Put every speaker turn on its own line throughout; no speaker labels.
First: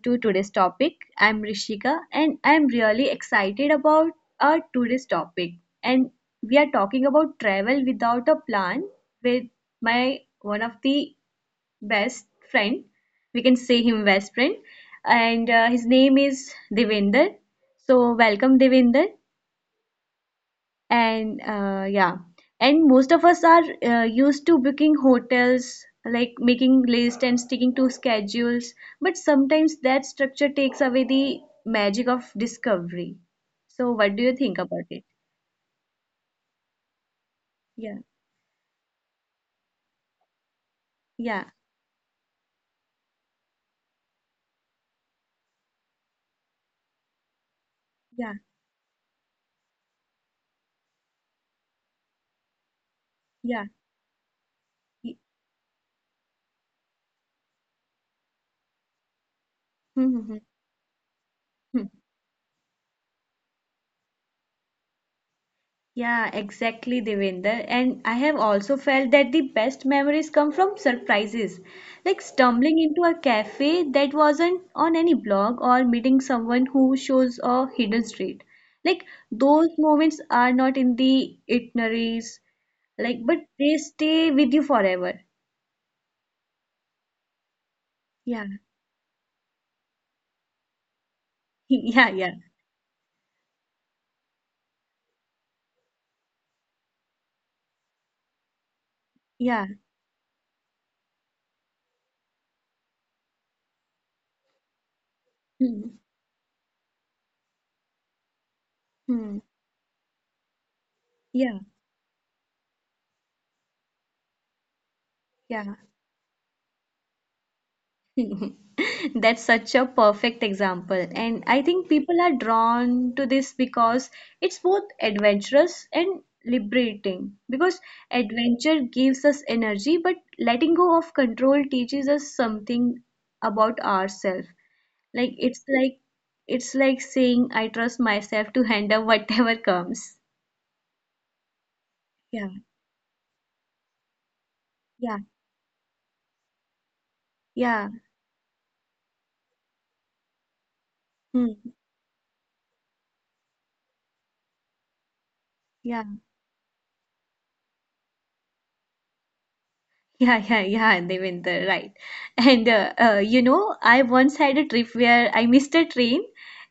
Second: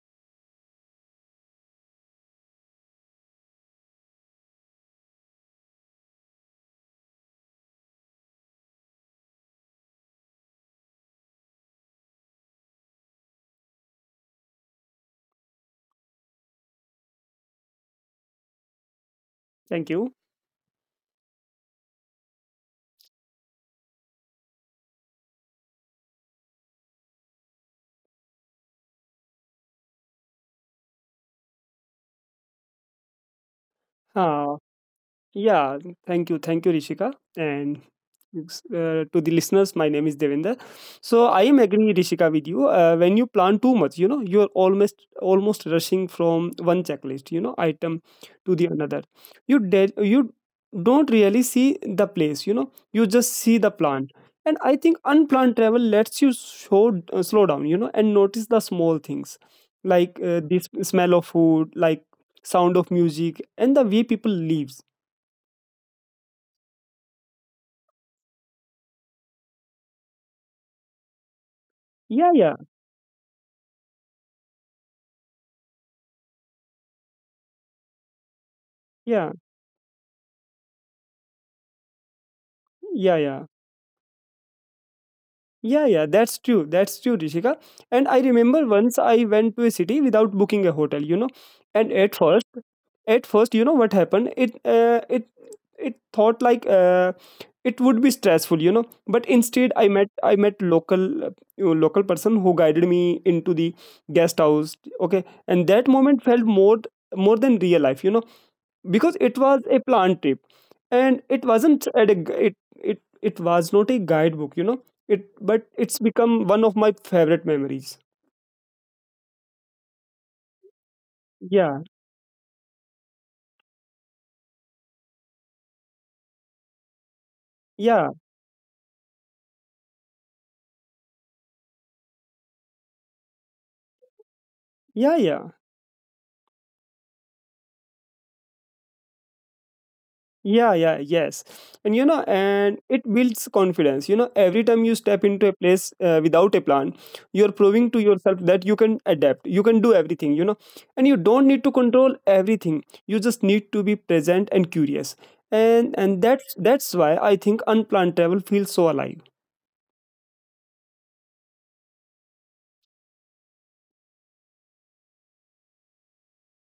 to today's topic. I'm Rishika and I'm really excited about our today's topic. And we are talking about travel without a plan with my one of the best friend. We can say him best friend, and his name is Devinder. So, welcome Devinder.
Thank you.
And uh, yeah, and most of us are used to booking hotels, like making lists and sticking to schedules, but sometimes that structure takes away the magic of discovery. So what do you think
Uh,
about it?
Yeah, Thank you, Rishika. And
Yeah,
to the listeners, my name is Devender. So
yeah,
I am agreeing, Rishika, with you. When you plan too much, you know, you're almost rushing from one checklist, you know, item
yeah,
to the another. You don't really see the place, you know. You just see
yeah.
the plan. And I think
Y-
unplanned travel lets you slow down, you know, and notice the small things like smell of food, like sound of music, and the way people live.
Yeah, exactly, Devinder. And I have also felt that the best memories come from surprises, like
Yeah, yeah,
stumbling into a cafe that wasn't on any blog or meeting someone who shows a hidden street. Like
yeah,
those moments are not in the itineraries, like
yeah,
but
yeah,
they stay with you forever.
yeah. That's true, Rishika. And I
Yeah,
remember once I went to a city without booking a hotel. You know, and
yeah, yeah,
at first, you know what happened? It thought like it would be stressful. You know, but
yeah.
instead, I met local local person who guided me into the guest house. Okay, and that
Hmm.
moment felt more than real life. You know, because
Hmm.
it was a planned trip and it
Yeah,
wasn't at a gu- it it it was not a guidebook, you know, it but
yeah.
it's become one of my favorite memories.
That's such a perfect example. And I
yeah
think people are drawn to this because it's both adventurous and liberating. Because
yeah
adventure gives us energy, but letting go of control teaches us something about ourselves.
yeah
Like
yeah
it's like it's like saying I trust myself to handle whatever comes.
Yeah, yeah, yes. And you know,
Yeah,
and it builds confidence. You know, every time you
yeah,
step into a place without a plan, you're
yeah.
proving to yourself that you can adapt, you can do everything, you know, and you don't
Hmm.
need to control everything. You just need to be present and curious. And that's why I think unplanned travel feels so alive.
Yeah, yeah, yeah, Devinder, right. And you know, I once had a trip where I missed a train,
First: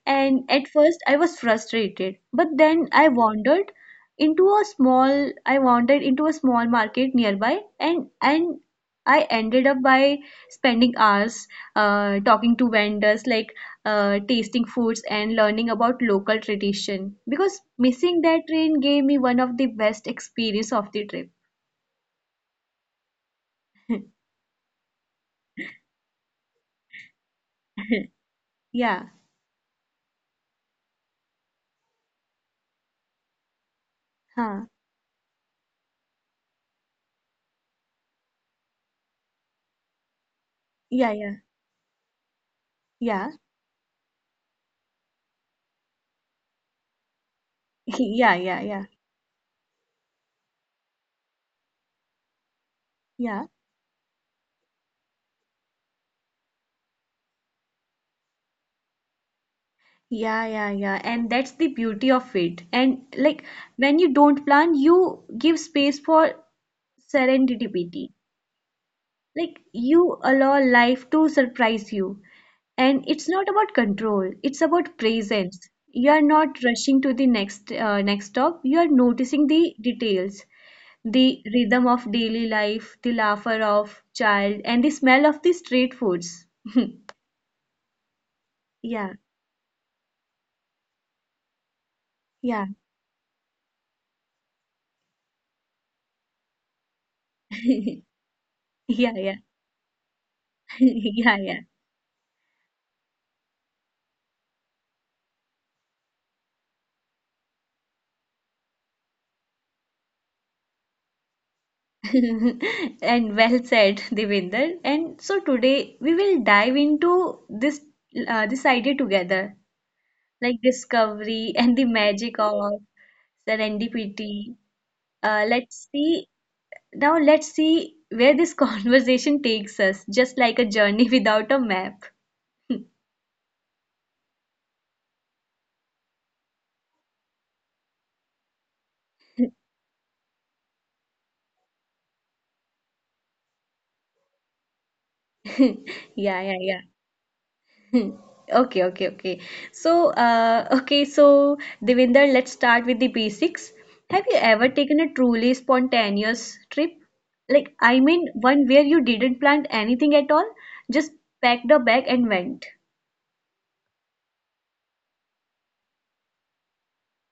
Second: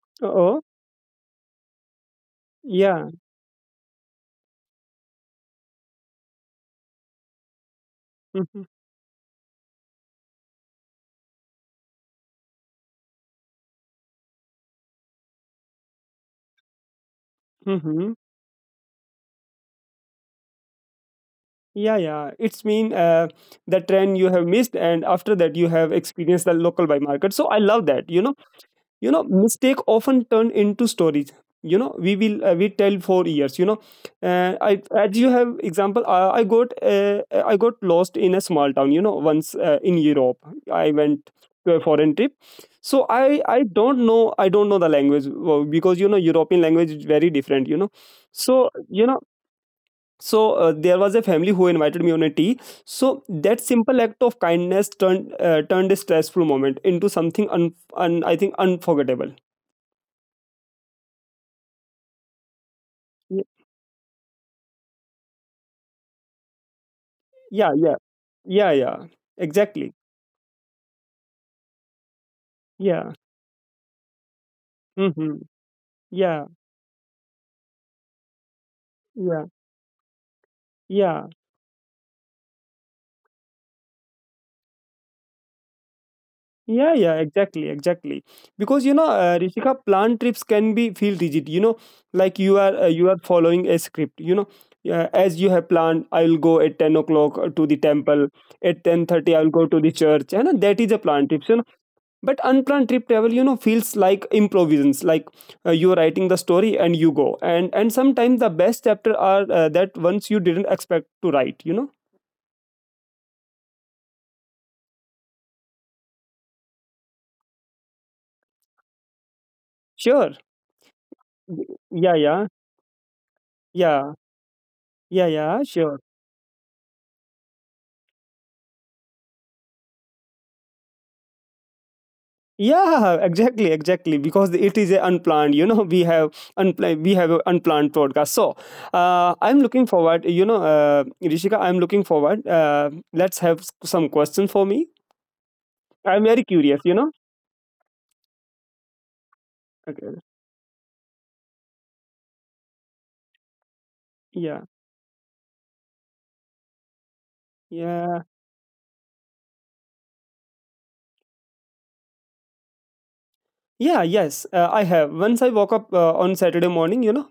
and
Oh,
at first I was frustrated, but then
yeah.
I wandered into a small market nearby, and
Hmm.
I ended up by spending hours talking to vendors, like tasting foods and learning about local tradition. Because
Hmm.
missing that train gave me one of the best experience of the trip.
Yeah, yeah. It's mean the trend you have missed, and after that you have experienced the local by market. So I love that, you know,
Yeah,
you know mistake often turn into stories, you know, we tell for years, you know. uh,
huh.
i as you have example i, I got lost in a small town, you know, once in Europe. I
Yeah,
went
yeah,
to a foreign trip, so
yeah,
I don't know the language well, because you know European language is very different, you know.
yeah, yeah,
so
yeah,
you know so uh, there was a family who invited me on a tea, so
yeah,
that simple act of kindness turned a stressful moment into something un, un I think unforgettable.
yeah, yeah, yeah. And that's the beauty of it. And like
Y-
when you don't plan, you give space for
yeah yeah
serendipity.
yeah.
Like
Exactly.
you allow life to surprise you. And
Yeah.
it's not about control, it's about
Mm-hmm.
presence. You are
yeah
not rushing to the next stop. You are
yeah
noticing the details,
yeah
the rhythm of daily life, the laughter of child, and the smell of the street foods.
yeah, exactly, exactly, because you know,
Yeah,
Rishika, plan trips can be feel rigid, you know, like
yeah.
you are following a script, you know. Uh, as you have planned, I will go at 10 o'clock to the temple, at
Yeah,
10:30
yeah,
I will go to the church, and that is a plan
yeah,
trips, you
yeah.
know. But unplanned trip travel, you know, feels like improvisations, like you're writing the story and you go, and sometimes the best chapter are that ones you didn't expect to write, you know.
And well said, Devinder. And so today we will dive into this this idea together,
sure
like discovery and the
yeah
magic
yeah
of
yeah
serendipity.
yeah yeah
Let's
sure
see now. Let's see where this conversation takes us, just like a journey without a map.
Yeah, exactly, exactly, because it is a unplanned, you know. We have unplanned we have a unplanned podcast, so I'm looking forward you know Rishika, I'm looking forward. Let's have some questions for me. I'm
Yeah,
very
yeah, yeah.
curious, you know.
Hmm. Okay, okay, okay. So,
Okay.
uh, okay, so Devinder, let's start with the basics. Have you
Yeah,
ever taken a truly spontaneous trip?
yeah.
One where you didn't plan anything at all, just packed a bag and went.
Yeah, yes, I have. Once I woke up on Saturday morning, you know,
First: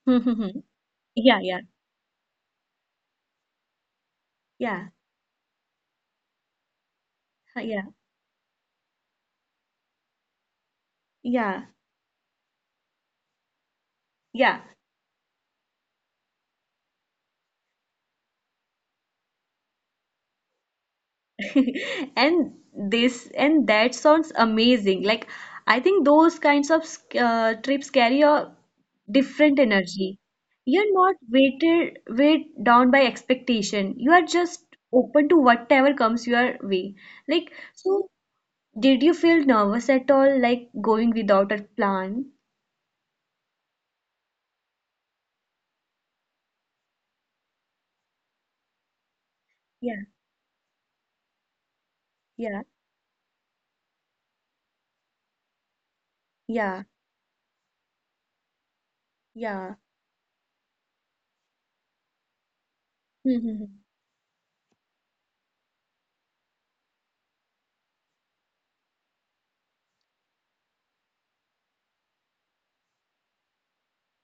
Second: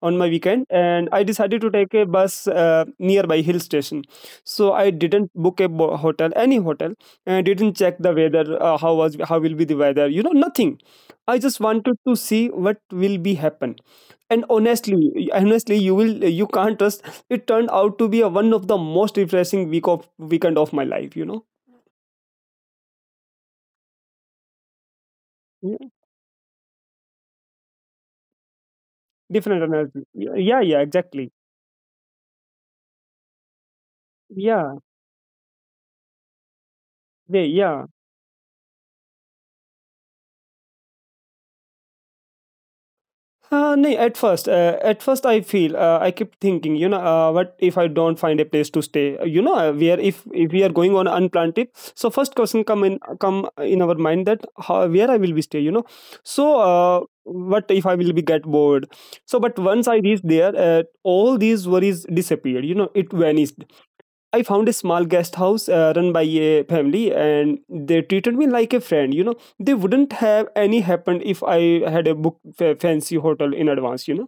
on my weekend, and I
Yeah,
decided
yeah,
to take a bus nearby hill station. So I
yeah,
didn't book a hotel, any hotel, and didn't
yeah,
check the weather, how will be the weather, you know, nothing. I just
yeah,
wanted to see what will be happen. And
yeah.
honestly, honestly, you can't trust. It turned out to be a, one of the most refreshing weekend of my life, you know.
And this and that sounds amazing. Like I
Yeah.
think those kinds of trips carry a different
Different energy.
energy.
Yeah, yeah, yeah,
You're not
exactly.
weighted weighed down by expectation. You are just
Yeah,
open to whatever comes your way. Like
yeah.
so, did you feel nervous at all, like going without a plan?
Nay, at first I feel I kept thinking, you know, what if I don't find a place to stay? You know, we
Yeah,
are, if we are going on unplanned trip, so first
yeah,
question come in our mind that how, where I will be stay, you know. So
yeah,
what if I will be get bored? So but
yeah.
once I reached there, all these worries disappeared. You know, it vanished. I found a small guest house run by a family, and they treated me like a friend. You know, they wouldn't have any happened if I had a book fancy hotel in advance, you know?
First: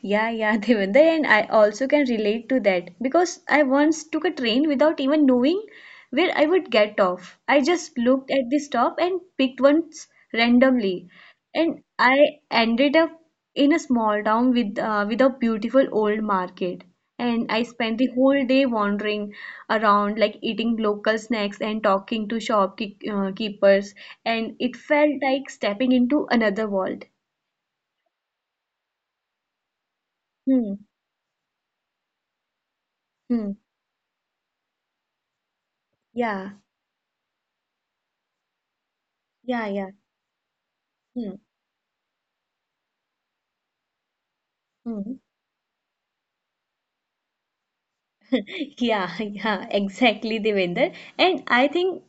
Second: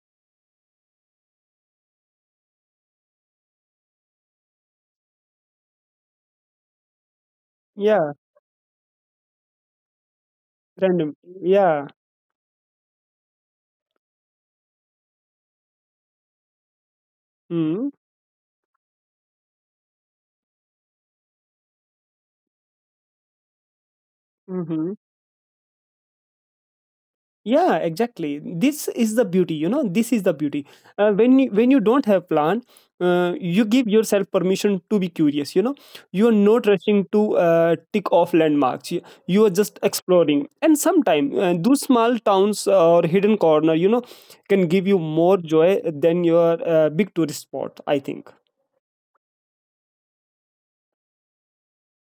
Yeah, yeah, Devender, and I also can relate to that because I once took a train without even knowing where I would get off. I just
Yeah,
looked at the stop and picked ones randomly,
random.
and
Yeah.
I ended up in a small town with a beautiful old market. And I
Mm-hmm.
spent the whole day wandering around, like eating local snacks and talking to shopkeepers, and it
Mm-hmm.
felt like stepping into another world.
Yeah, exactly, this is the beauty, you know, this is the beauty.
Hmm.
When you don't have plan,
Hmm.
you give yourself permission to be curious, you know. You are
Yeah.
not rushing to tick off landmarks, you are
Yeah.
just
Yeah.
exploring, and
Hmm,
sometimes, those small towns or hidden corner, you know, can give you
hmm.
more joy than your big tourist spot, I think.
Yeah, yeah, exactly, Devender. And I think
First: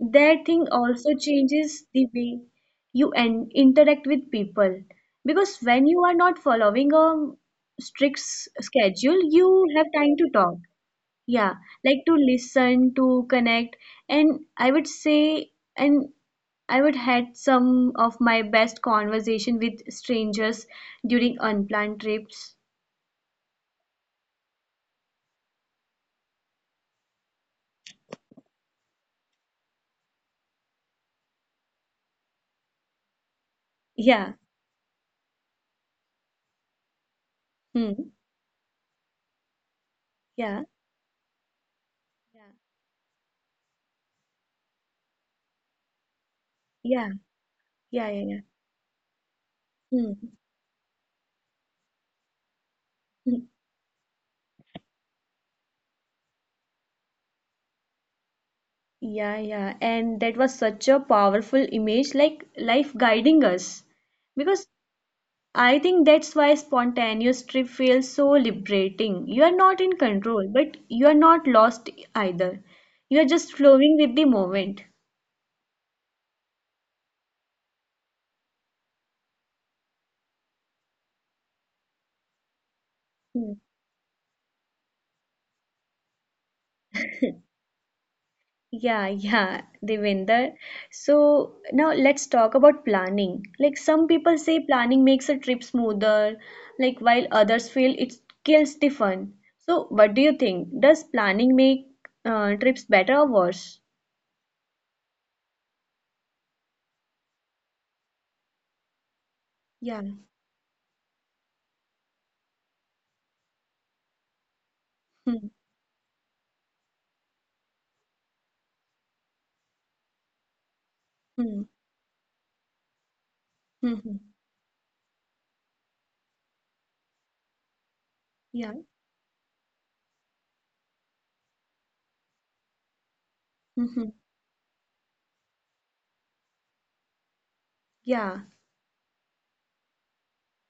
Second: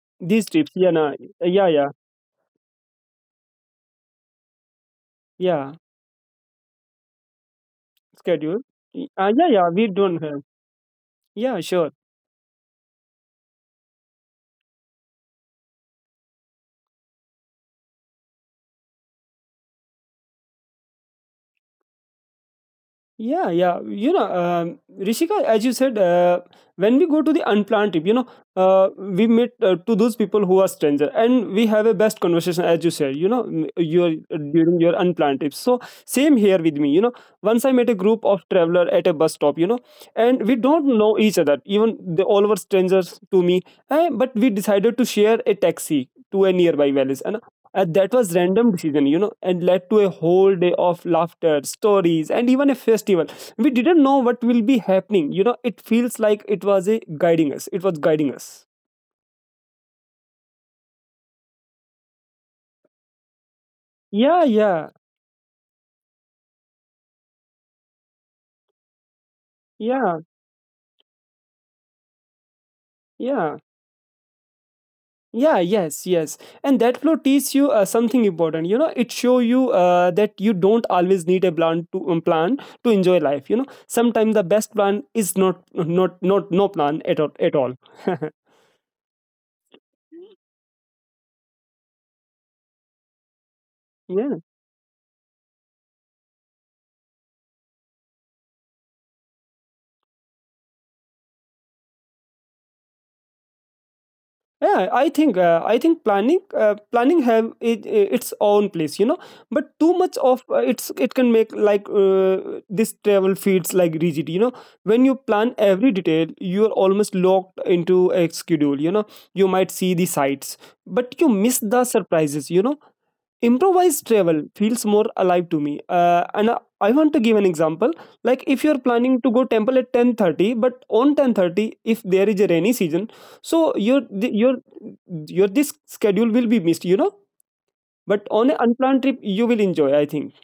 that
these
thing
trips yeah nah,
also
yeah
changes
yeah
the way you and interact with people. Because
yeah
when you are not following a strict
Schedule.
schedule,
Yeah,
you
yeah,
have
we
time
don't
to
have.
talk. Yeah,
Yeah, sure.
like to listen, to connect. And and I would had some of my best conversation with strangers during unplanned trips.
Yeah, yeah. You know, Rishika, as you said, when we go to the unplanned trip, you know, we meet to those people who are stranger, and we have a best conversation, as you said. You know, m- your
Yeah.
during your unplanned trips. So same here with me. You know, once I met a
Hmm.
group of traveler at a bus stop. You know, and we
Yeah.
don't know each other. Even they all were strangers to me. Eh, but we decided to share a taxi to a nearby
Yeah,
village, and
yeah,
that
yeah,
was
yeah.
random decision, you know, and led to a
Hmm.
whole day of laughter, stories, and even a festival.
hmm.
We didn't know what will be happening. You know, it feels like it was a guiding us. It was guiding us.
Yeah, yeah. And that was such a powerful image, like life guiding us.
Yeah,
Because
yeah,
I think that's why spontaneous trip feels so liberating. You are not in
yeah,
control, but you are not lost either. You are just
yeah.
flowing with the moment.
Yeah, yes, yes. And that flow teaches you something important. You know, it show you that you don't always need a plan to plan to enjoy life.
Hmm.
You know, sometimes the best plan is not not not no plan at all.
Yeah, yeah, Devinder. So now let's talk about planning. Like some people
yeah.
say planning makes a trip smoother, like while others feel it kills the fun. So what do you think? Does planning make trips better or worse?
Yeah, I think, planning, have it, its own place, you know. But too
Yeah.
much of it can make like this travel feels like rigid, you know. When you
Hmm.
plan every detail, you are almost locked into a schedule, you know. You might see the sights, but you miss
Hmm.
the surprises, you know.
Hmm. hmm.
Improvised travel feels more alive to me, and I want to give an example. Like
Yeah.
if you're planning to go temple at 10:30, but on 10:30, if there is a rainy season,
Hmm.
so
hmm.
your your this schedule will be missed, you know,
Yeah.
but on an unplanned trip you will enjoy, I think.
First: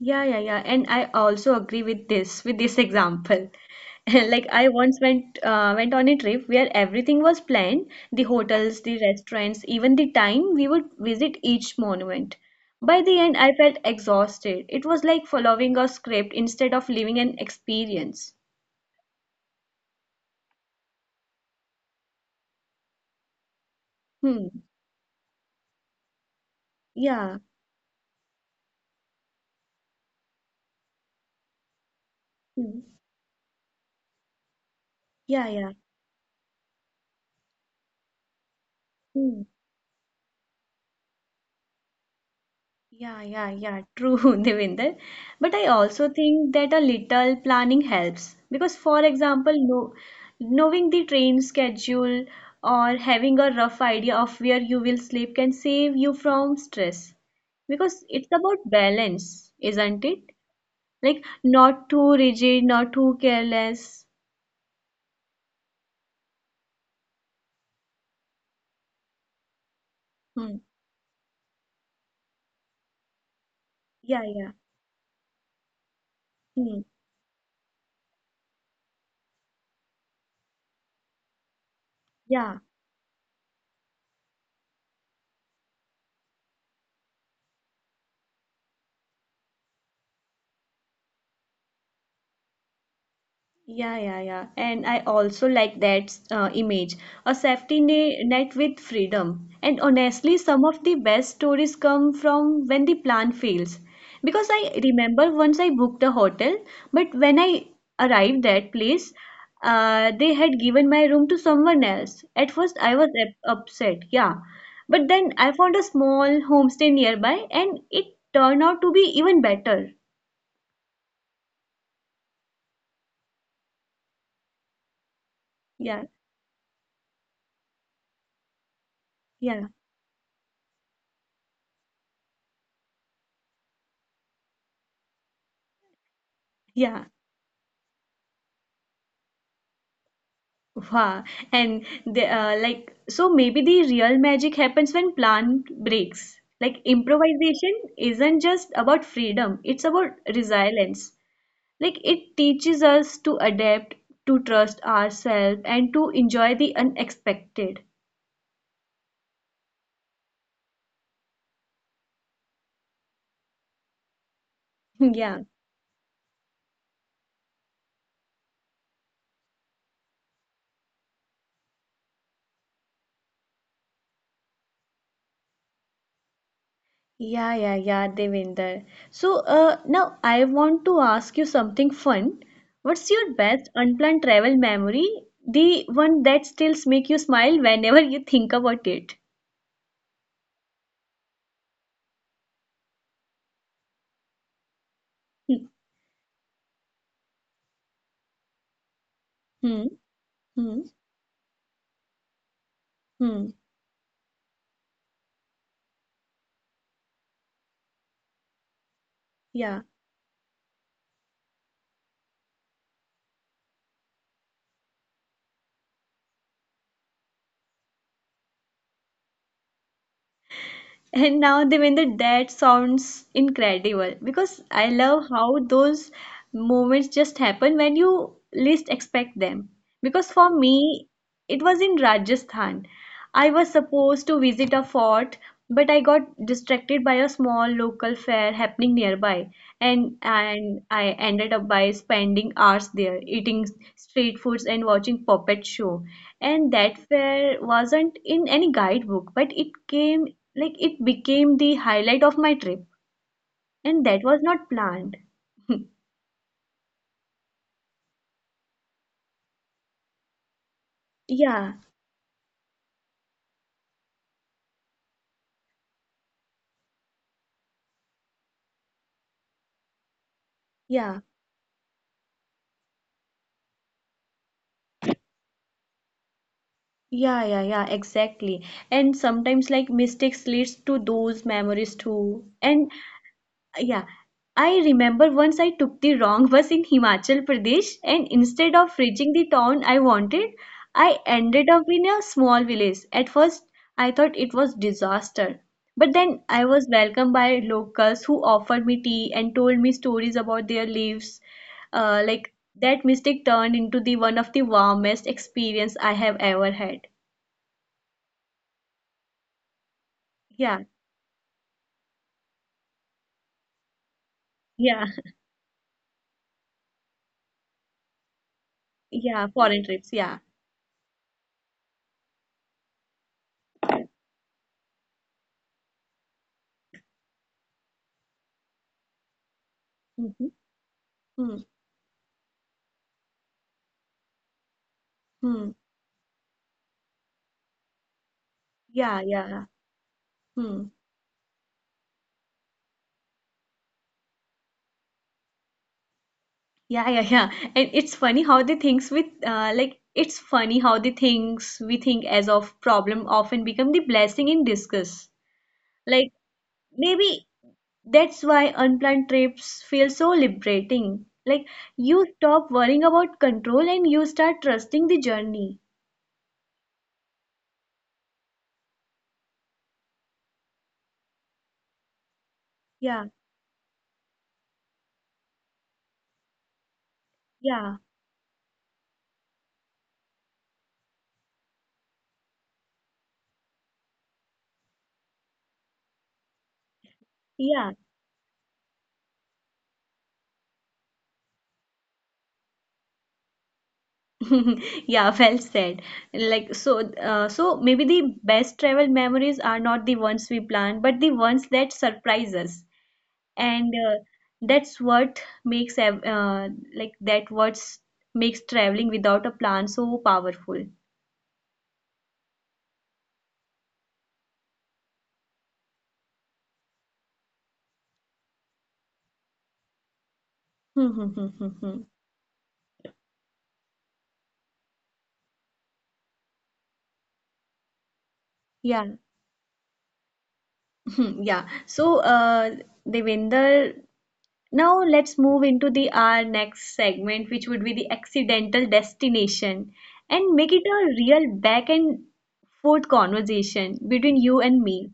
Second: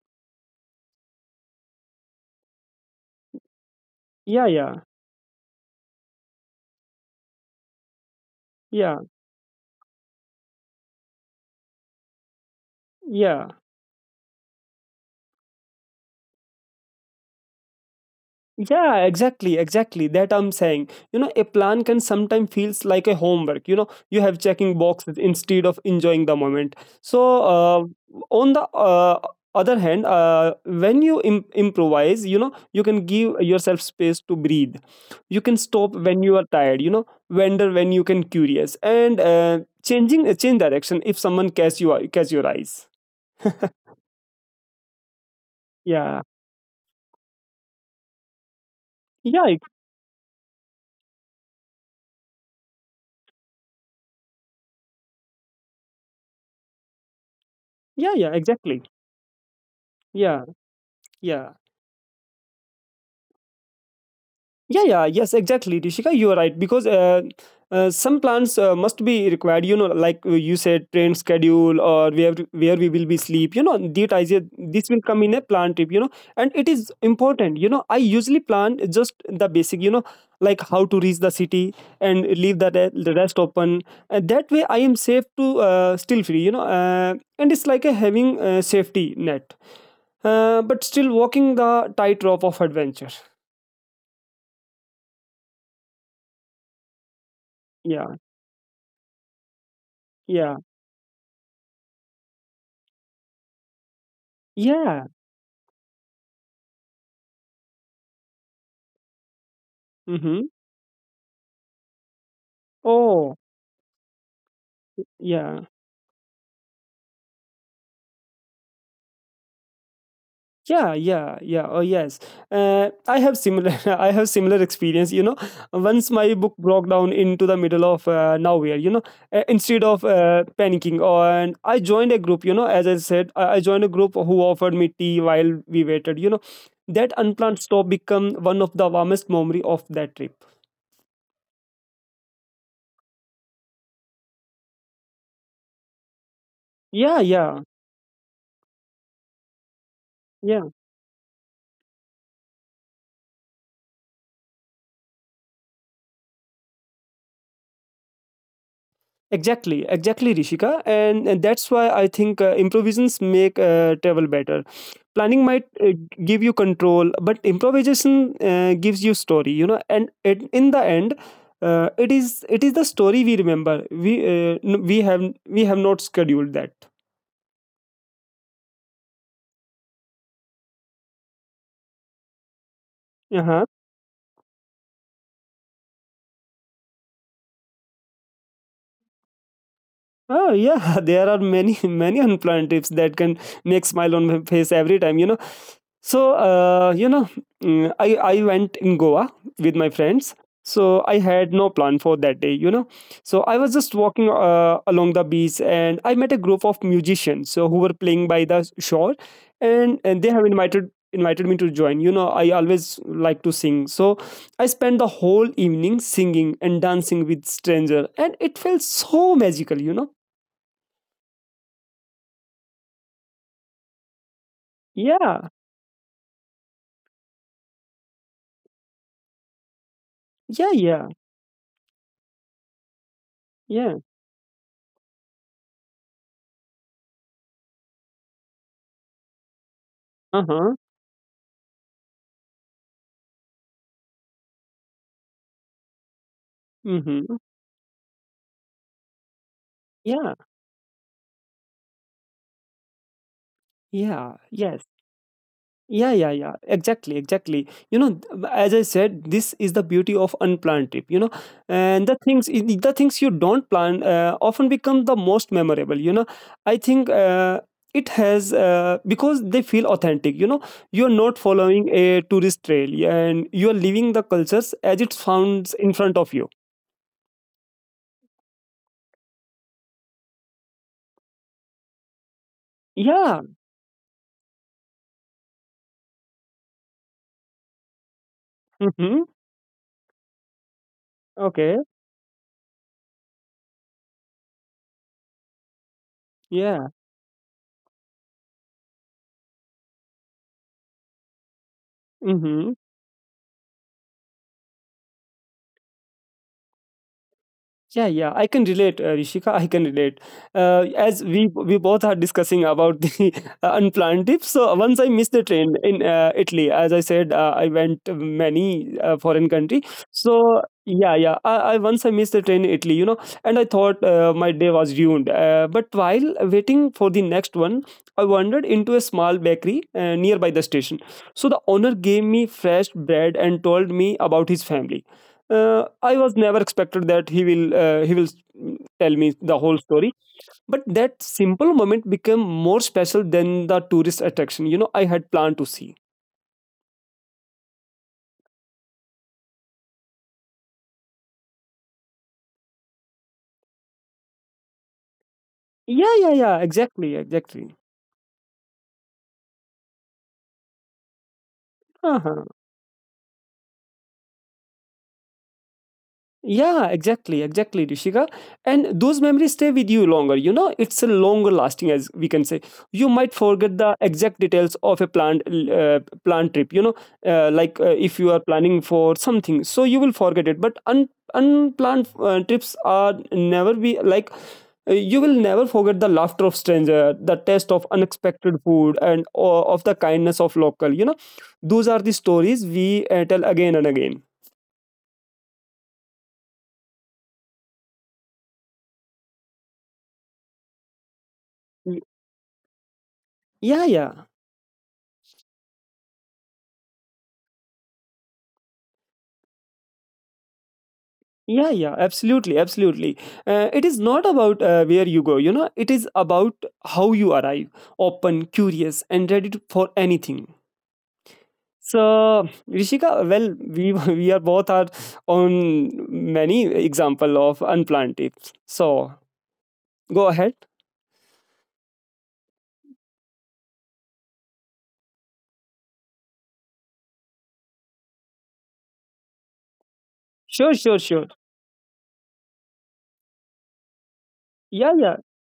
Yeah, yeah, yeah. And I also agree with this example.
yeah
Like I
yeah
once went on a trip where everything was planned, the hotels,
yeah
the restaurants, even the time we would visit each monument. By the
yeah
end, I felt exhausted. It was like following a script instead of living an experience.
Yeah, exactly, exactly. That I'm saying. You know, a plan can sometimes feels like a homework. You know, you have
Hmm.
checking boxes instead of enjoying the moment. So,
Yeah.
on the other hand, when you improvise, you know, you
Hmm.
can give yourself space to breathe. You can
Yeah, yeah.
stop when you are tired. You know, wander when you can curious and
Hmm.
changing change direction if someone catch your eyes.
Yeah, yeah, yeah, true, Devinder. But I
Yeah,
also think that a little planning helps because, for
yeah,
example, no, knowing the train schedule or having a rough idea of where you will sleep can save you from stress
yeah,
because
yeah.
it's about
Exactly.
balance, isn't it?
Yeah,
Like,
yeah.
not too rigid, not too careless.
Yeah, yeah, yes, exactly, Rishika. You are right because some plans must be required. You know, like you
Hmm.
said, train schedule or where we will be sleep. You know, that idea
Yeah, yeah.
this will come in a plan trip. You know, and it is
Hmm.
important. You know, I usually plan just the basic. You know, like how to reach the city and leave
Yeah.
the rest open. And that way, I am safe to still free, you know. And it's like a having a safety net, but still walking the tightrope of adventure.
Yeah, yeah, yeah. And I also like that image, a safety
Yeah,
net with freedom. And
yeah.
honestly, some of the best stories come from when the plan fails. Because I
Yeah.
remember once I booked a hotel, but when I arrived that place,
Mm-hmm.
they had given my room to someone else. At first, I was
Oh,
upset, yeah. But then
yeah.
I found a small homestay nearby, and it turned out to be even better.
Yeah, yeah, yeah. Oh, yes. I have similar. I have similar experience. You know, once
Yeah,
my book broke down into the middle of nowhere, you know. uh, instead
yeah,
of uh, panicking, or and I joined a group. You know, as I said, I joined a group who offered me tea while we waited, you know. That
yeah.
unplanned stop become one of the warmest memory of that trip.
Wow. And so maybe the real magic happens when plan breaks. Like,
Yeah, yeah,
improvisation isn't just about freedom, it's about
yeah.
resilience. Like, it teaches us to adapt, to trust ourselves, and to enjoy the unexpected.
Exactly, exactly, Rishika, and that's why I think improvisations make travel better. Planning
Yeah.
might give you control, but improvisation gives you story. You know, and it, in the end, it is the story we remember. We have not scheduled that.
Yeah, yeah, yeah, Devinder. So, now I want to ask you something fun. What's your
Uh-huh.
best unplanned travel memory? The one that still makes you smile whenever you think about it.
Oh yeah, there are many many unplanned tips that can make smile on my face every time. You know,
Hmm,
so you know, mm, I went in Goa with my
hmm,
friends.
hmm,
So I had no plan for that day. So I was
hmm.
just walking along the beach and I met a group of musicians so who were playing by the shore, and
Yeah.
and they have invited me to join. I always like to sing, so I spent the whole evening singing and dancing with stranger, and it felt so magical, you know.
And now, Devendra, that sounds incredible because I
Yeah.
love how those moments just happen when you least expect them. Because
Yeah,
for
yeah,
me, it was in Rajasthan. I was
yeah.
supposed to visit a fort, but I got distracted by a small local fair happening nearby, and
Uh-huh.
I ended up by spending hours there, eating street foods and watching puppet show. And that
Mhm.
fair wasn't in any guidebook, but it
Yeah.
came like it became the highlight of my trip, and
Yeah.
that was
Yes.
not planned.
Yeah, yeah, yeah. Exactly, exactly. As I said, this is the beauty of unplanned trip, you know.
Yeah,
And the things you don't plan often become the most memorable, you know. I think it has because they feel authentic, you know. You're not
yeah,
following a tourist trail and you're living the cultures as it sounds in front of you.
yeah, yeah, yeah, exactly. And sometimes like mistakes leads to those memories too. And
Yeah.
yeah, I remember once I took the wrong bus in Himachal Pradesh, and instead of
Mhm.
reaching the town I wanted, I
Okay.
ended up in a small village. At first, I thought it was disaster, but then I
Yeah.
was welcomed by locals who offered me tea and told me stories about their lives. Like
Mhm.
that mistake turned into the one of the warmest experience I have ever had.
Yeah, yeah, I can relate, Rishika. I can relate. Uh,
Yeah,
as we we both are discussing about the unplanned trips. So once I
yeah,
missed the train in Italy. As I said, I went to many foreign
yeah.
country.
Foreign trips. Yeah.
So yeah, yeah, I once I missed the train in Italy, you know, and I thought my day was ruined. But while waiting for the next one, I wandered into a small bakery nearby
hmm
the station. So the
hmm
owner gave me fresh bread and told me about his family. uh,
hmm.
I was never expected that he will tell me
Yeah,
the whole
yeah.
story. But
Hmm.
that simple moment became more special than the tourist attraction, you know, I had planned to see.
Yeah, yeah, yeah. And it's funny how the things we think as of problem often become the blessing in disguise.
Yeah, yeah,
Like
yeah. Exactly,
maybe
exactly.
that's why unplanned trips feel so liberating. Like
Uh-huh.
you stop worrying about control and you start trusting the journey.
Yeah, exactly, exactly, Rishika. And those memories stay with you longer, you know. It's a longer lasting, as we can say. You might
Yeah,
forget the exact details of a planned trip, you know. If
yeah,
you are planning for something, so you will forget it. But unplanned trips are never be like. You will never forget the laughter of stranger, the taste of
yeah.
unexpected food, and of the kindness of local, you know. Those are the stories we tell again and again.
Yeah, well said. Like so, so maybe the best travel memories are not the ones we plan, but the ones
Y-
that surprise us.
Yeah,
And
yeah.
that's what makes ev- uh, that what makes traveling without a plan so powerful.
Yeah, yeah, absolutely, absolutely. It is not about where you go, you know. It is about how you arrive, open, curious, and ready to, for anything.
Hmm, hmm, hmm, hmm,
So
hmm.
Rishika, well, we we are both are on many example of unplanned tips, so
Yeah,
go ahead.
yeah. So, Devinder, now let's move into the our next segment, which would be the accidental destination,
Sure,
and
sure,
make it a
sure.
real back and forth conversation between you
Yeah,
and
yeah.
me.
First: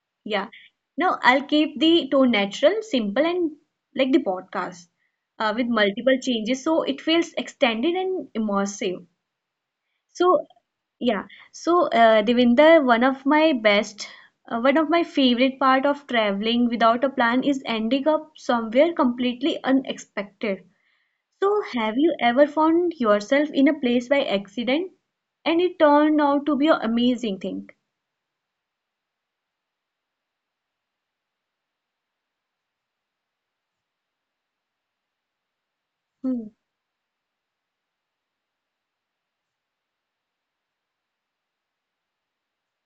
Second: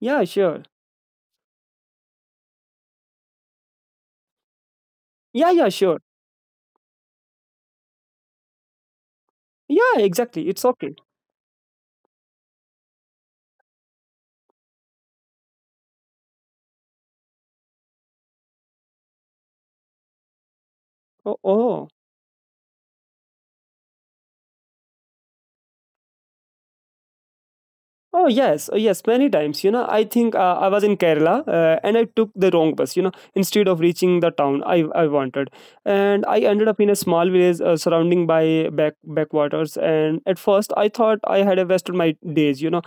Yeah,
Yeah.
sure.
Now I'll keep the tone natural, simple, and like the podcast
Yeah, yeah,
with
sure.
multiple changes. So it feels extended and immersive.
Yeah,
So,
exactly, it's okay.
yeah. So, Devinder, one of my favorite part of traveling without a plan is ending up somewhere completely unexpected.
Oh,
So,
oh.
have you ever found yourself in a place by accident and it turned out to be an amazing thing?
Oh yes, yes, many times, you know. I was in Kerala and I took the wrong bus. You know, instead of reaching the town I wanted, and I
Hmm.
ended up in a small village surrounding by backwaters. And at first, I thought I had wasted my days, you know.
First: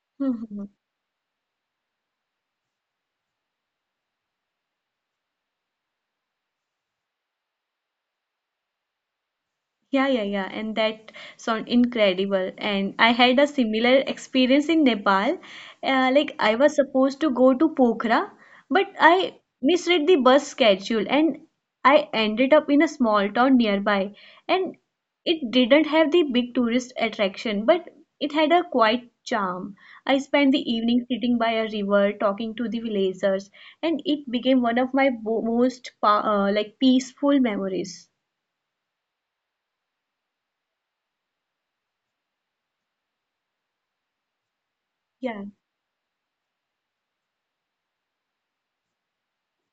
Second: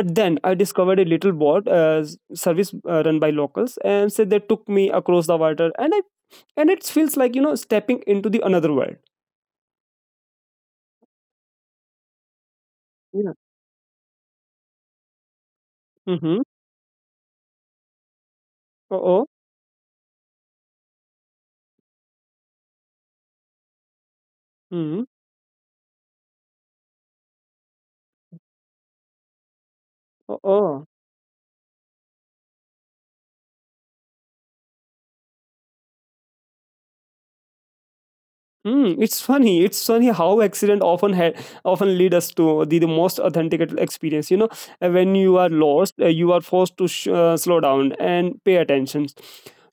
But then I discovered a little boat service run by locals, and said they took me across the water, and I and it feels like, you know, stepping into the another world.
Yeah, yeah, yeah, and that sound incredible. And I
Yeah.
had a similar experience in Nepal. Like
Mm-hmm.
I was supposed to go to Pokhara, but
Oh. Oh.
I misread the bus schedule and I ended up in a small town nearby. And
Mm-hmm.
it didn't have the big tourist attraction, but it had a quiet charm. I
Oh.
spent the
Oh.
evening sitting by a river talking to the villagers, and it became one of my bo- most pa- like peaceful memories.
Mm, it's funny. It's funny how accident often lead us to the most authentic experience, you know. When you
Yeah,
are lost, you are forced to slow down and pay attention.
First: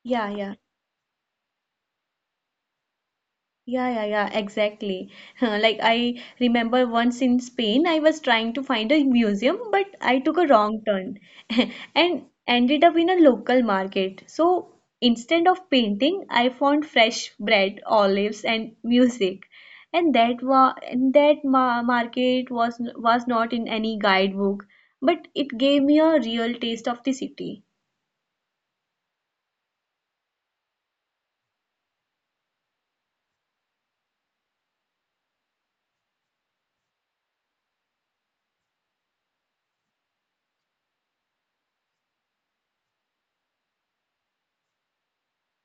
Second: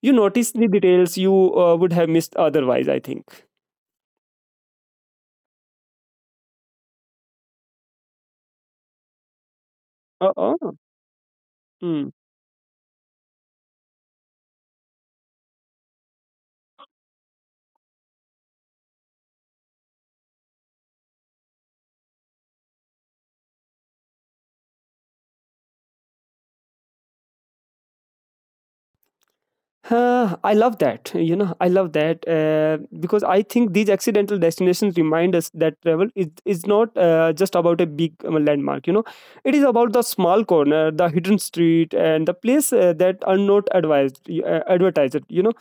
You
yeah,
notice
yeah.
the details you would have missed otherwise, I think.
Yeah, yeah, yeah, exactly. Like I remember once in Spain, I was trying to find a museum, but I took a
Uh-oh.
wrong turn
Hmm.
and ended up in a local market. So instead of painting, I found fresh bread, olives, and music. And that wa and that ma market was not in any guidebook, but it gave me a real taste of the city.
I love that, you know. I love that because I think these accidental destinations remind us that is not just about a big landmark, you know. It is about the small corner, the hidden street, and the place that are not advertised, you know.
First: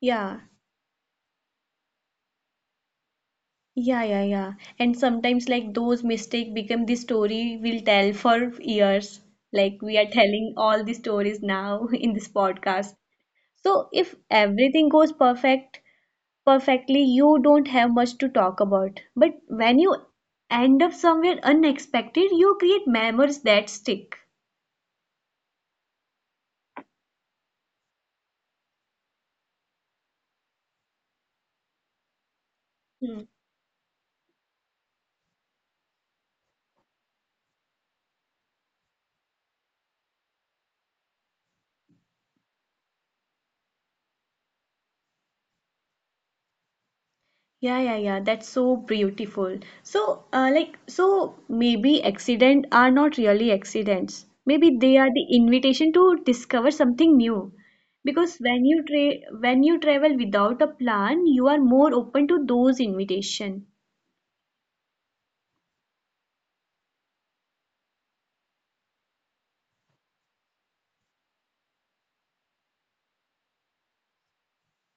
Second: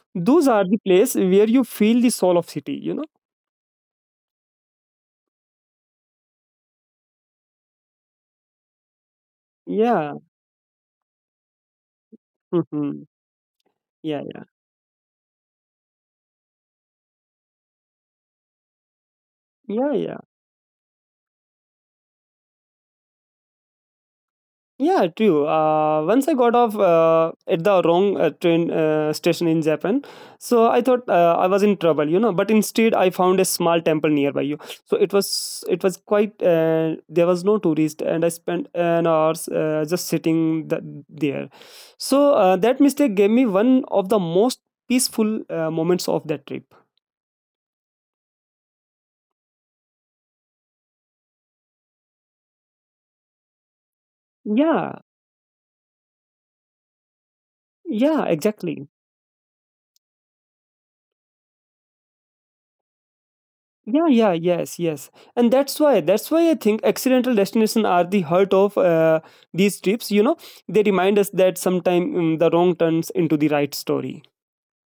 Yeah.
Those are the place where you feel the soul of city, you know.
Yeah, yeah, yeah. And sometimes, like, those mistake become the story we'll tell for years. Like, we are
Yeah.
telling all the stories now in this podcast.
Hmm.
So, if
Yeah,
everything goes perfect, perfectly, you don't have much to talk about. But when
yeah,
you
yeah, yeah.
end up somewhere unexpected, you create memories that stick.
Yeah, true. Once I got off at the wrong train station in Japan, so I thought I was in trouble, you know. But instead, I found a small temple nearby you. So it was quite. There was no tourist, and I spent an hours just sitting there. So that mistake gave me one of the most peaceful moments of that trip.
Yeah, yeah, yeah. That's so beautiful. So, like, so maybe accident are not really accidents. Maybe they
Yeah,
are the invitation to discover something new.
yeah,
Because
exactly.
when you travel without a plan, you are more open to those invitation.
Yeah, yeah, yes, yes. And that's why I think accidental destination are the heart of these trips, you know. They remind us that sometime the wrong turns into the right story.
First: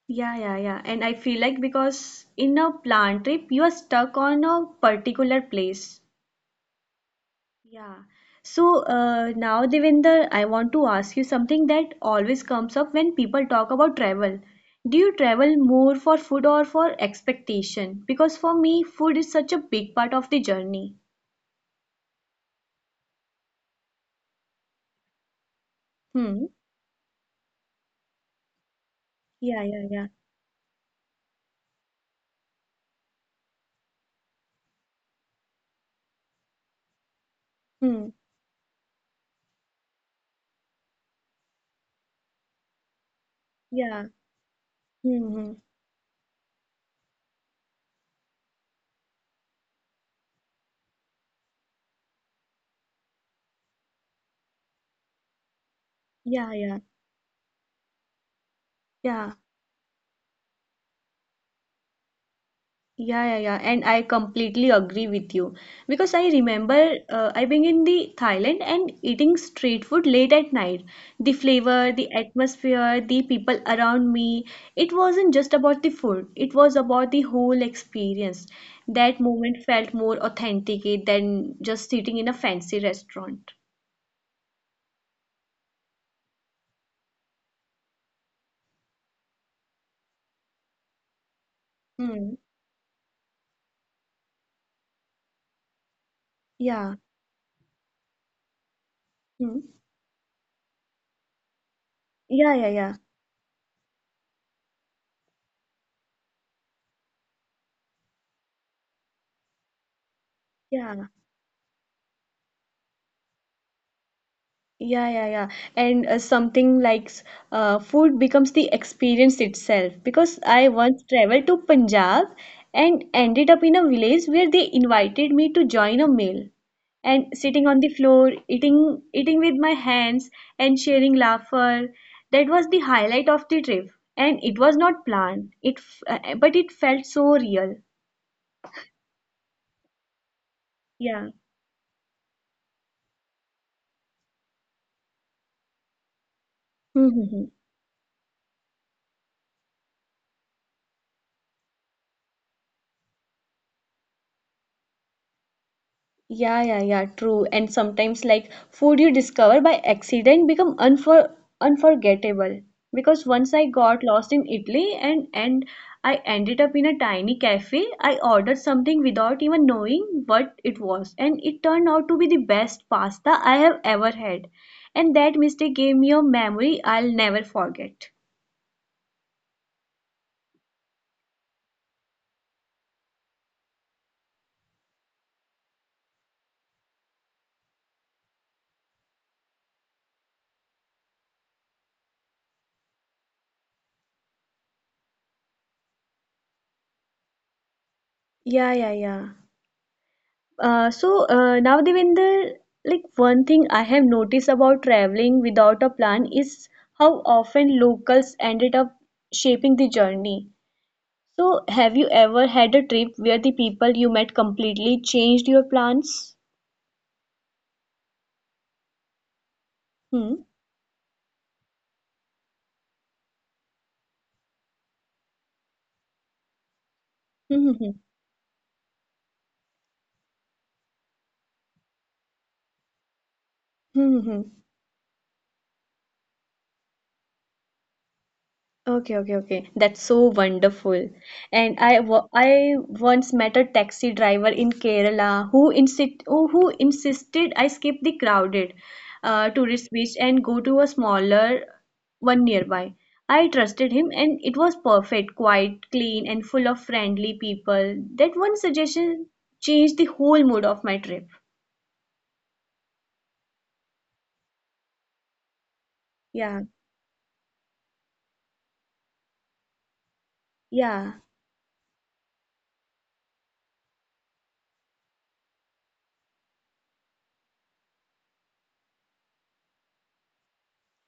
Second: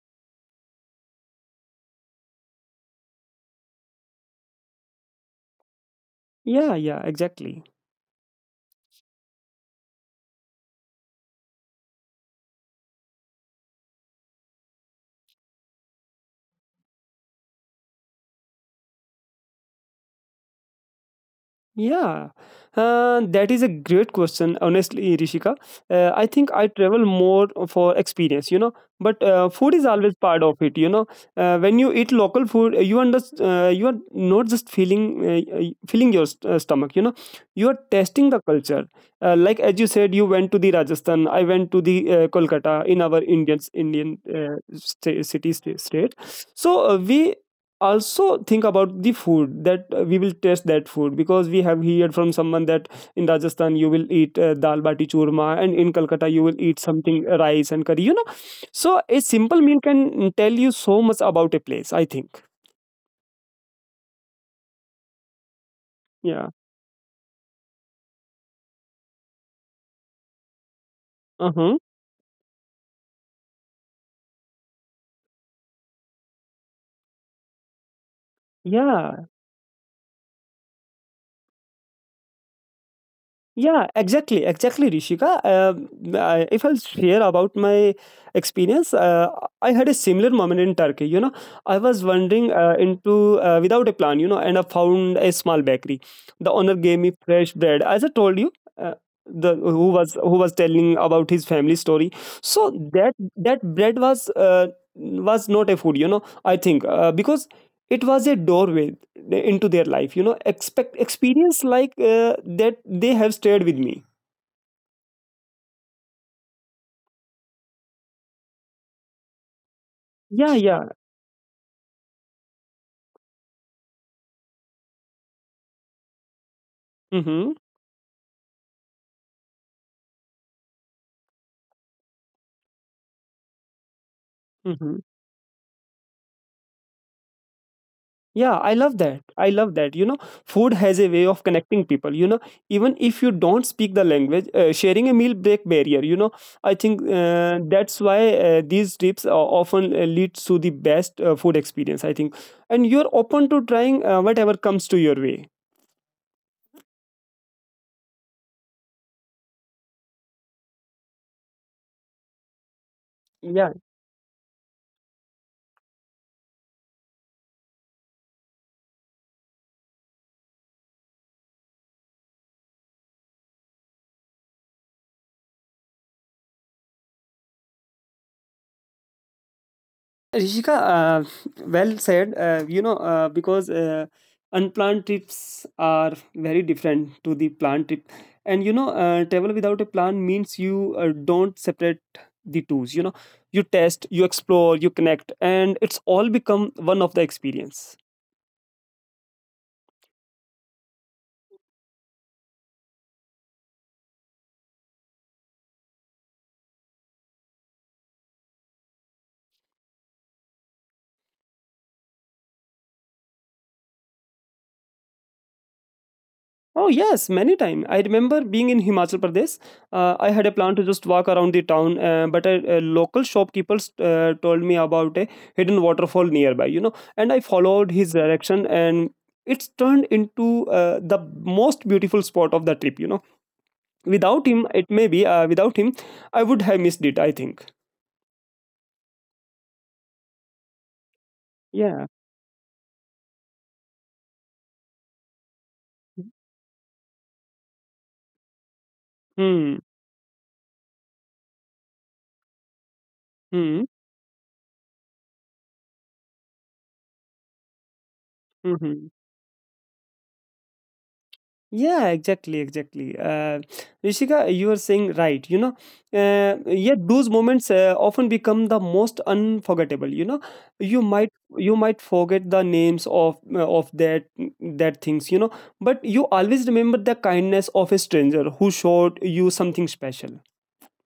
Yeah, yeah, yeah. And I feel like because in a plan trip, you are stuck on a particular place.
Yeah, yeah, exactly.
Yeah. So now, Devinder, I want to ask you something that always comes up when people talk about travel. Do you travel more for food or for expectation? Because for me, food is such a big part of the journey.
Yeah, that is a great question, honestly, Rishika. I
Hmm.
think I travel more for experience, you know, but
Yeah,
food is
yeah, yeah.
always part of it, you know. When you eat local food, you are not just feeling your stomach, you know, you are
Hmm.
testing the culture. Like as you said, you went to the Rajasthan, I went to the Kolkata in our
Yeah.
Indian
Hmm. Hmm.
city state. So we also think about the food that we will taste that food because we have heard from someone that in Rajasthan you will eat dal bati churma, and in Calcutta you
Yeah,
will
yeah,
eat something rice and curry, you know. So a
yeah.
simple meal can tell you so much about a place, I think.
Yeah, yeah, yeah, and I completely agree with you because I
Yeah.
remember I being in the Thailand and eating street food late at night. The
Uh-huh.
flavor, the atmosphere, the people around me, it wasn't just about the food, it was about the whole experience. That
Yeah.
moment felt more authentic than just sitting in a fancy restaurant.
Yeah, exactly, exactly, Rishika. I if I'll share about my experience, I had a similar moment in Turkey, you know. I was
Hmm.
wandering into without a plan, you know, and I found a small bakery. The owner
Yeah.
gave me fresh bread, as I told you. Uh, the
Hmm.
who was telling about his family story.
Yeah, yeah,
So
yeah.
that bread was not a food, you know. I think because it was a doorway into their life, you know. Expect
Yeah.
Experience like that, they have stayed with me.
Yeah, yeah, yeah. And food becomes the experience itself. Because
Yeah,
I
yeah.
once traveled to Punjab and ended up in a village where they invited me to join a meal. And
Mm-hmm.
sitting on the floor, eating with my hands and sharing laughter, that was the highlight of the trip. And it was
Mm-hmm.
not planned. But it felt so real.
Yeah, I love that. I love that, you know. Food has a way
Yeah.
of connecting people, you know. Even if you don't speak the language, sharing a meal break barrier, you know. I think That's why these trips often leads to the best food experience, I think. And you're open to trying whatever comes to your way.
Yeah, yeah, yeah, true. And sometimes like food you discover by accident become unforgettable. Because once I got lost in Italy and I ended up in a tiny cafe. I ordered something without even knowing what it was, and it turned out to be the best pasta I have ever had. And that mistake gave me a memory I'll never forget.
Rishika, well said. You know, because Unplanned trips are very different to the planned trip, and you know, travel without a plan means you don't separate the tools, you know. You test, you explore, you connect, and it's all become one of the experience.
Yeah, yeah, yeah. So now Devinder, like one thing I have noticed about traveling without a plan is how often locals ended up shaping the journey. So have you ever had a trip where the people you met completely changed your plans?
Oh yes, many time. I remember being in Himachal Pradesh. I
Hmm.
had a plan to just walk around the town, but a local shopkeeper told me about a hidden waterfall nearby, you know. And I followed his direction, and it's turned into the most beautiful spot of the trip, you know. without him, it may be uh, without him, I would have missed it, I think.
Okay, okay, okay. That's so wonderful. And
Yeah.
I once met a taxi driver in Kerala who insisted I skip the crowded
Hmm.
tourist beach and go to a smaller one nearby. I
Hmm.
trusted him, and it was perfect, quiet, clean, and full of friendly people. That one
Hmm.
suggestion changed the whole mood of my trip.
Yeah, exactly, exactly. Rishika, you are saying right, you know. uh,
Yeah,
yet those moments often become the most unforgettable, you know. you
yeah.
might you might forget the names of that things, you know. But you always remember the kindness of a stranger who showed you something special.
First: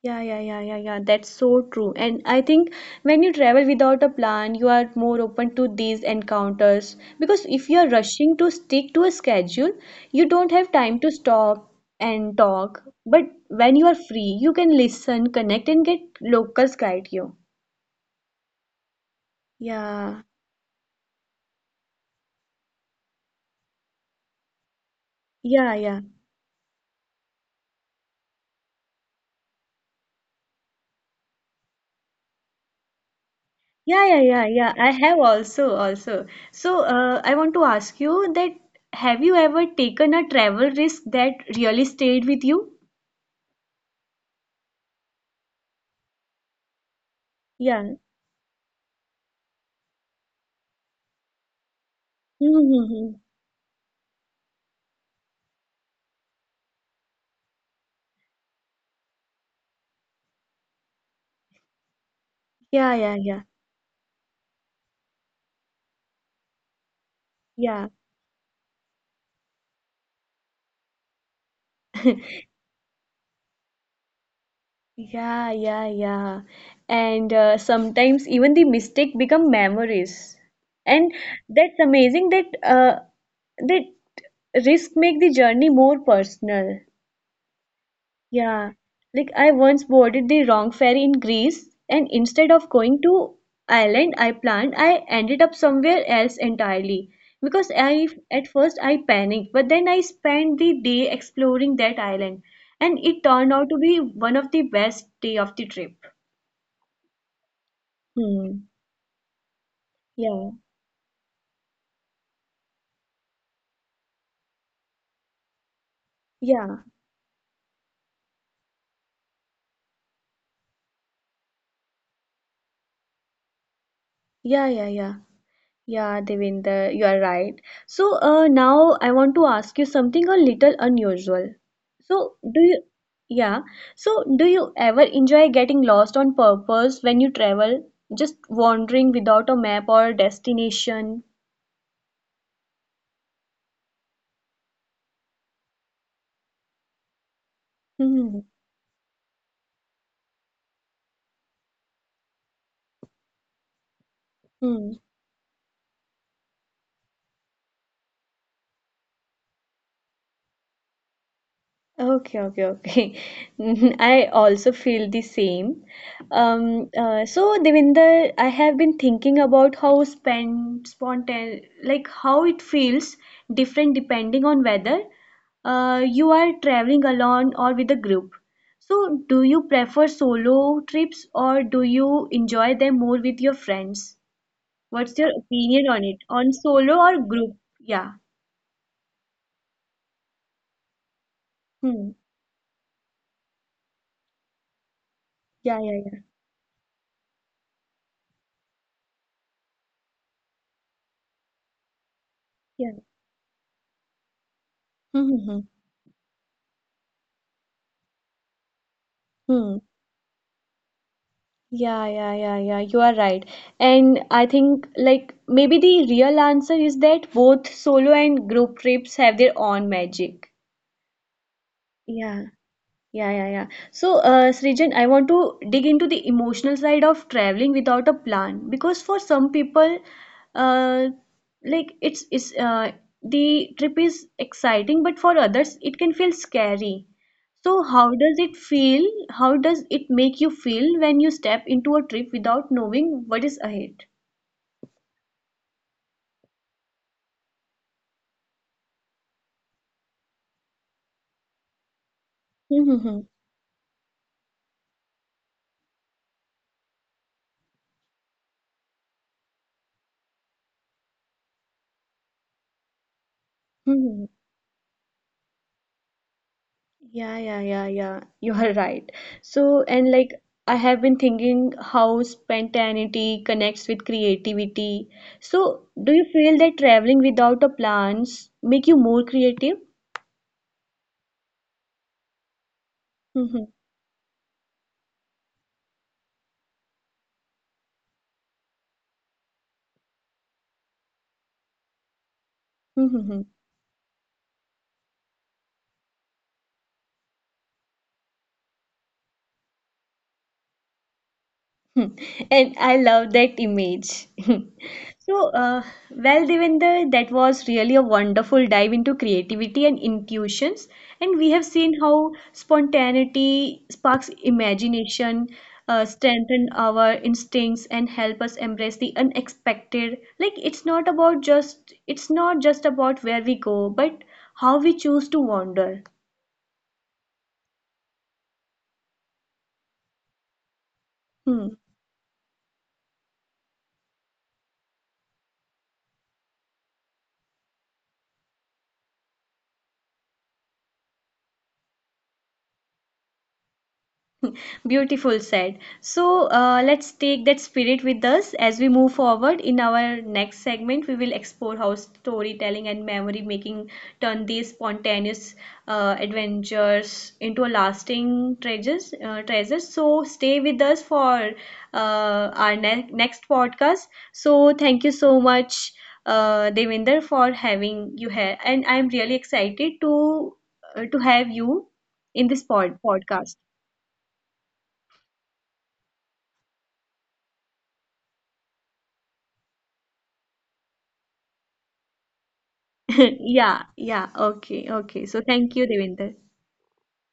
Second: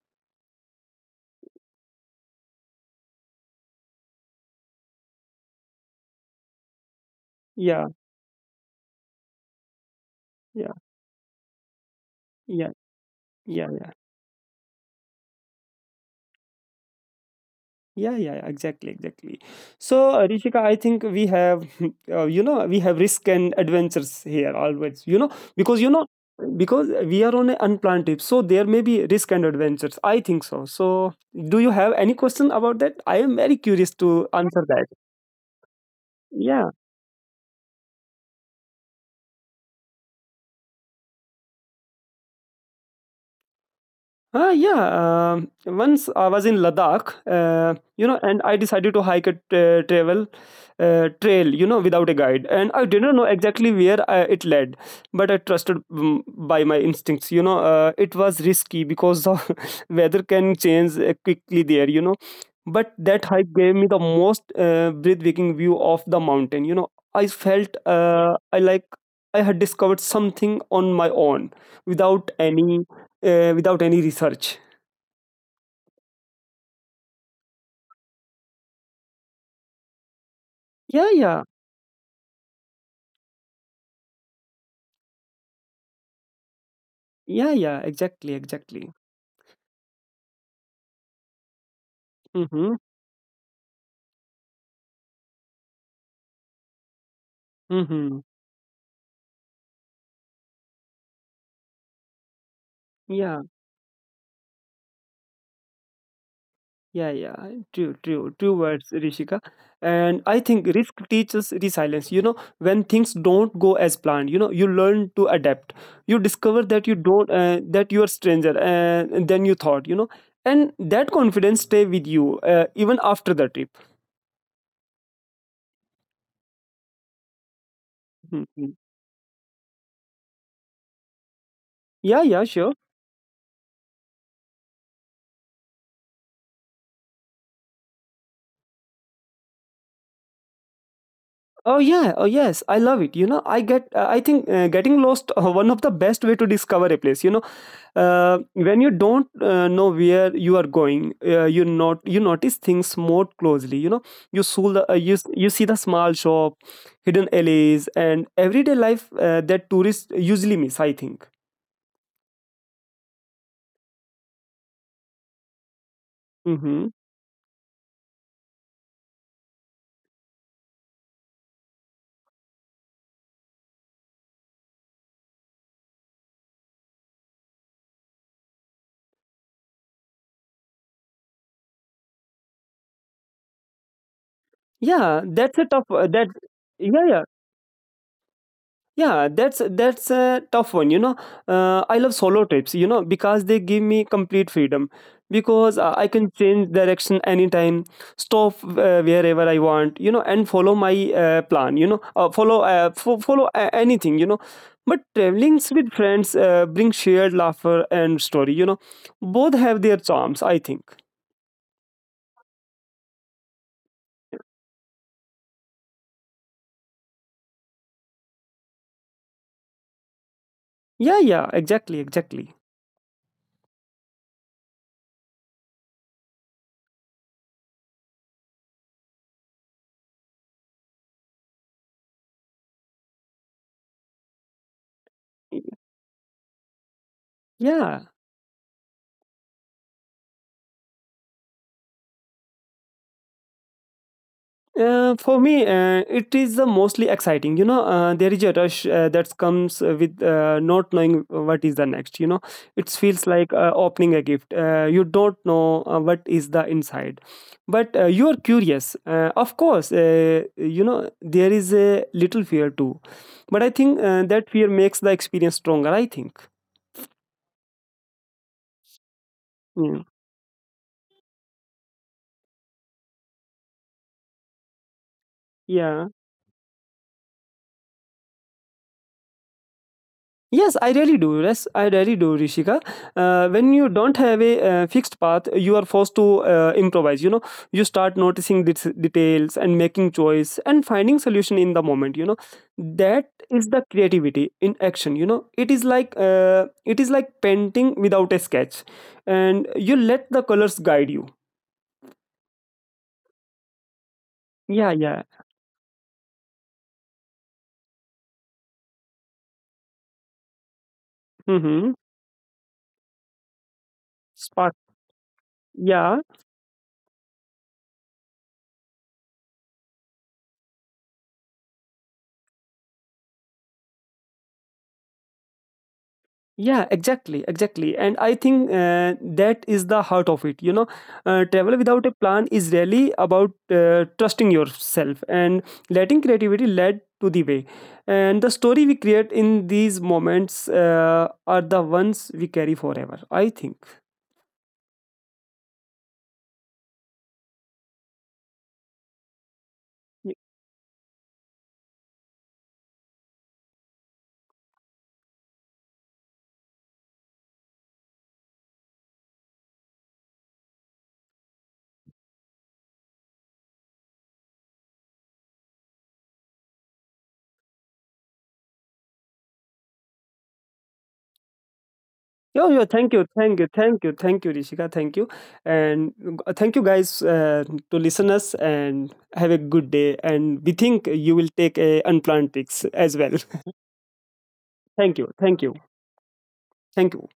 Yeah, yeah, yeah, yeah, yeah. That's so true. And I think when you travel without a plan, you are more open to these encounters. Because if you
Yeah,
are rushing to stick to a schedule, you don't have
yeah,
time to stop and
yeah,
talk. But when you
yeah.
are free, you can listen, connect, and get locals guide you.
Yeah, yeah, yeah, exactly, exactly. So,
Yeah,
Rishika, I think we have, you know, we have risk and adventures here always,
yeah,
you
yeah.
know, because we are on an unplanned trip. So, there may be risk and adventures, I think so. So, do you have any question about that? I am very curious
Yeah, yeah,
to
yeah,
answer
yeah.
that.
I have also, also.
Yeah.
So, I want to ask you that have you ever taken a travel risk that really stayed with you?
Ah, yeah. Once I was in Ladakh,
Yeah.
you know, and I decided to hike a travel trail, you know, without a guide, and I
Mm-hmm.
didn't know exactly where I, it led, but I trusted by my instincts, you know. It was risky because the weather can change quickly there, you know. But
Yeah, yeah,
that
yeah,
hike gave me the most breathtaking view of the mountain, you know. I felt
yeah,
I like I had discovered something on my own without any without any research.
yeah, yeah, yeah. And sometimes even the mistake become memories,
Yeah,
and
yeah.
that's amazing that that risk make the journey more personal.
Yeah, yeah, exactly,
Yeah,
exactly.
like I once boarded the wrong ferry in Greece, and instead of
Mm-hmm.
going to Ireland I planned, I ended up somewhere else entirely. Because I
Mm-hmm.
at first I panicked, but then I spent the day exploring that island, and it
Yeah,
turned out to be one of the best day of the trip.
yeah, yeah. True, true, true
Hmm.
words, Rishika. And I
Yeah.
think risk teaches resilience, you know. When things don't go as planned, you know, you learn to adapt. You discover that
Yeah.
you don't, that you are stranger than you thought, you know. And that confidence stay with you even after the trip.
Yeah. Yeah. Yeah. Yeah, Devinder, you are right. So
Mhm.
now I want to ask you something a little unusual.
Yeah,
So
yeah, sure.
yeah, so do you ever enjoy getting lost on purpose when you travel, just wandering without a map or destination?
Oh yeah, oh yes, I love it, you know. I get, I think Getting lost one of the best way to discover a place, you know. uh,
Hmm.
when you don't know where you are going, you not you notice things more closely, you know.
Hmm.
You see the small shop, hidden alleys, and everyday life that tourists usually miss, I think.
Okay, okay, okay. I also feel the same.
Mm-hmm.
So Devinder, I have been thinking about how spend spontan like how it feels different depending on whether you are traveling alone or with a group. So, do you prefer solo trips or do you enjoy them more with your friends?
Yeah,
What's your
that's a tough.
opinion on it?
That
On solo
Yeah, yeah.
or group? Yeah.
Yeah, that's a tough one, you know. I love
Hmm.
solo trips, you know, because they give me complete freedom. Because
Yeah, yeah,
I
yeah.
can change direction anytime, stop wherever I want, you know, and follow my plan, you know. uh, follow uh,
Yeah.
fo- follow uh, anything, you know. But
Hmm. Hmm,
traveling
hmm.
with friends brings shared laughter and story, you know. Both have
Hmm.
their charms, I think.
Yeah, yeah, yeah, yeah. You are right. And I think like maybe the real answer is that both solo and group trips have their own magic.
Yeah, yeah, exactly,
Yeah.
exactly.
Yeah, yeah, yeah. So, Srijan, I want to dig into the emotional side of traveling without a plan because for some people, uh, like it's the trip is exciting, but for others it can feel scary. So,
Yeah.
how does it feel? How does it make you feel when you step into a trip without knowing what is ahead?
For me, it is the mostly exciting, you know. There is a rush that comes with not knowing what is the next, you know. It feels like opening a gift. You don't know what is the inside, but you are curious. Of course, you know there is a little fear too, but I think that fear makes the experience stronger, I think.
Yeah, yeah, yeah, yeah. You are right. So,
Mm.
and like I have been thinking how spontaneity connects with creativity. So,
Yeah.
do you feel that traveling without a plans make you more creative?
Yes, I really do. Yes, I really do, Rishika. Uh,
Mm-hmm.
when you don't have a fixed path, you are forced to improvise, you know. You start noticing details and making choice and finding solution in the moment, you know. That
Mm-hmm.
is the creativity in action, you know. It is like painting without a sketch, and you let the colors guide you.
And I love that image.
Yeah, yeah.
So, well, Devender, that was really a wonderful dive into creativity and intuitions. And we have
Mm-hmm.
seen how spontaneity sparks
Spark.
imagination,
Yeah.
strengthen our instincts, and help us embrace the unexpected. Like it's not just about where we go, but how we choose to wander.
Yeah, exactly, exactly. And I think that is the heart of it, you know.
Hmm.
Travel without a plan is really about trusting yourself and letting creativity lead to the way. And the story we create in these moments, are the ones we carry forever, I think.
Beautiful said. So let's take that spirit with us as we move forward. In our
Y-
next segment, we will explore how storytelling and memory making turn these spontaneous adventures into a lasting treasures. So stay with us for next podcast. So thank you so much, Devinder, for having you here, and I'm really excited to have you in this
Yeah, yeah. Thank you, thank
podcast.
you, thank you, thank you, Rishika. Thank you, and thank you guys, to listeners. And have a good day. And we think you will take a unplanned tricks as well.
Yeah, yeah. Okay,
Thank
okay.
you,
So
thank you,
thank you, Devinder.
thank you.